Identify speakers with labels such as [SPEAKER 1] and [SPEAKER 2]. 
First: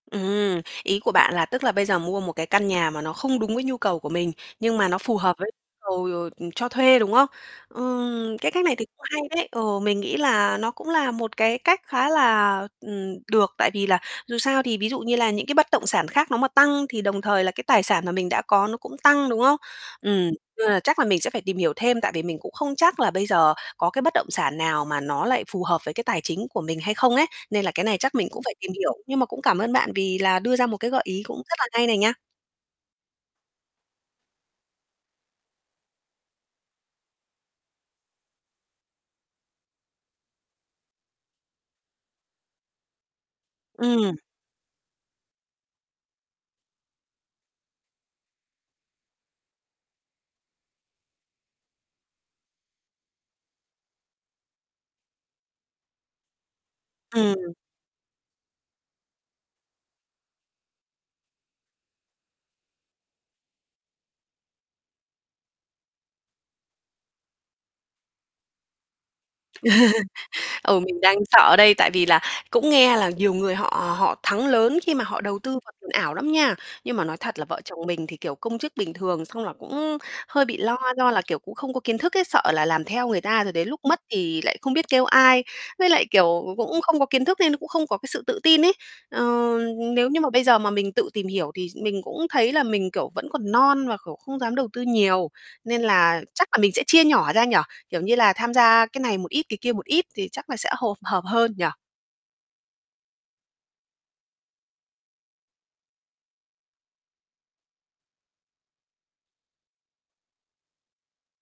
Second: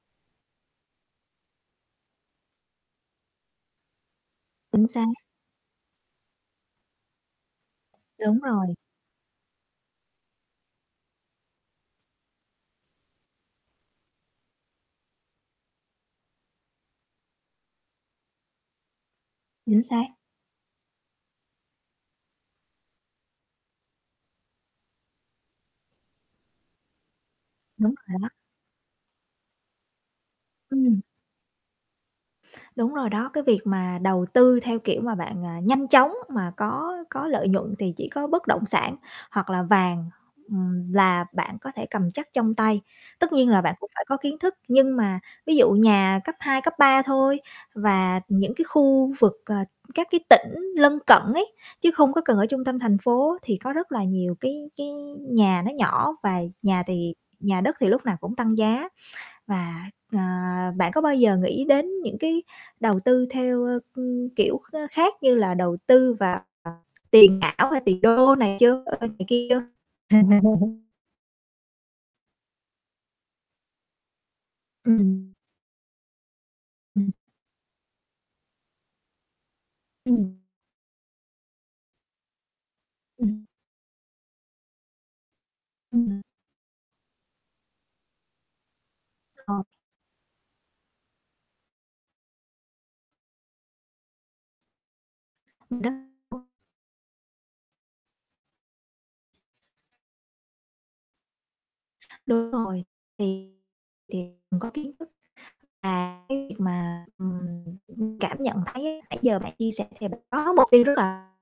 [SPEAKER 1] Ừm, ý của bạn là tức là bây giờ mua một cái căn nhà mà nó không đúng với nhu cầu của mình, nhưng mà
[SPEAKER 2] Chính
[SPEAKER 1] nó
[SPEAKER 2] xác.
[SPEAKER 1] phù hợp với cầu, ờ, cho thuê, đúng không? Ừm,
[SPEAKER 2] Đúng
[SPEAKER 1] cái cách
[SPEAKER 2] rồi.
[SPEAKER 1] này thì cũng hay đấy, ừ, mình nghĩ là nó cũng là một cái cách khá là, ừm, được tại vì là dù sao thì ví dụ như là những cái bất động sản khác nó mà tăng thì đồng thời là cái tài sản mà mình đã có nó cũng tăng, đúng không?
[SPEAKER 2] Chính xác.
[SPEAKER 1] Ừm. Nên là chắc là mình sẽ phải tìm hiểu thêm tại vì mình cũng không chắc là bây giờ có cái bất động sản nào mà nó lại phù hợp với cái tài chính của mình hay không ấy, nên là cái
[SPEAKER 2] Đúng
[SPEAKER 1] này chắc
[SPEAKER 2] rồi
[SPEAKER 1] mình
[SPEAKER 2] đó.
[SPEAKER 1] cũng phải tìm hiểu. Nhưng mà cũng cảm ơn bạn vì là đưa ra một cái gợi
[SPEAKER 2] Ừm.
[SPEAKER 1] ý cũng rất là hay này nha.
[SPEAKER 2] Đúng rồi đó, cái việc mà đầu tư theo kiểu mà bạn, à, nhanh chóng mà có có lợi nhuận thì chỉ có bất động sản, hoặc là vàng, ừm, là bạn có thể cầm chắc trong tay. Tất nhiên là bạn cũng phải
[SPEAKER 1] Ừm.
[SPEAKER 2] có kiến thức, nhưng mà ví dụ nhà cấp 2, cấp 3 thôi và những cái khu vực, ờ, các cái tỉnh lân cận ấy, chứ không có cần ở trung tâm thành phố thì có rất là nhiều cái cái nhà nó nhỏ và nhà thì
[SPEAKER 1] Ừm.
[SPEAKER 2] nhà đất thì lúc nào cũng tăng giá. Và, ờ, bạn có bao giờ nghĩ đến những cái đầu tư theo, ơ, ưm, kiểu, kh khác như là đầu tư vào tiền ảo, hay tiền đô này chưa, ơ, này kia chưa?
[SPEAKER 1] Ừ, mình đang sợ đây, tại vì là cũng nghe là nhiều người họ họ thắng lớn khi mà họ
[SPEAKER 2] Ừm.
[SPEAKER 1] đầu tư vào tiền ảo lắm nha. Nhưng mà
[SPEAKER 2] Ừm.
[SPEAKER 1] nói thật là vợ chồng mình thì, kiểu, công chức bình thường, xong là cũng
[SPEAKER 2] Ừm.
[SPEAKER 1] hơi bị lo do là, kiểu, cũng không có kiến thức ấy, sợ là làm theo người ta
[SPEAKER 2] Ừm.
[SPEAKER 1] rồi đến lúc mất thì lại không biết kêu ai, với lại,
[SPEAKER 2] Ừm.
[SPEAKER 1] kiểu, cũng cũng không có kiến thức nên cũng không có cái sự tự tin ấy. Ờ,
[SPEAKER 2] Ờ.
[SPEAKER 1] nếu như mà bây giờ mà mình tự tìm hiểu thì mình cũng thấy là mình, kiểu, vẫn còn non và, kiểu, không dám đầu tư nhiều, nên là chắc
[SPEAKER 2] [unintelligible]
[SPEAKER 1] là mình sẽ chia nhỏ ra nhỉ, kiểu như là tham gia cái này một ít cái kia một ít thì chắc là sẽ hộp hợp hơn nhỉ?
[SPEAKER 2] Đúng rồi. Thì thì mình có kiến thức và cái việc mà, ừm, cảm nhận thấy nãy giờ bạn chia sẻ thì bạn có mục tiêu rất là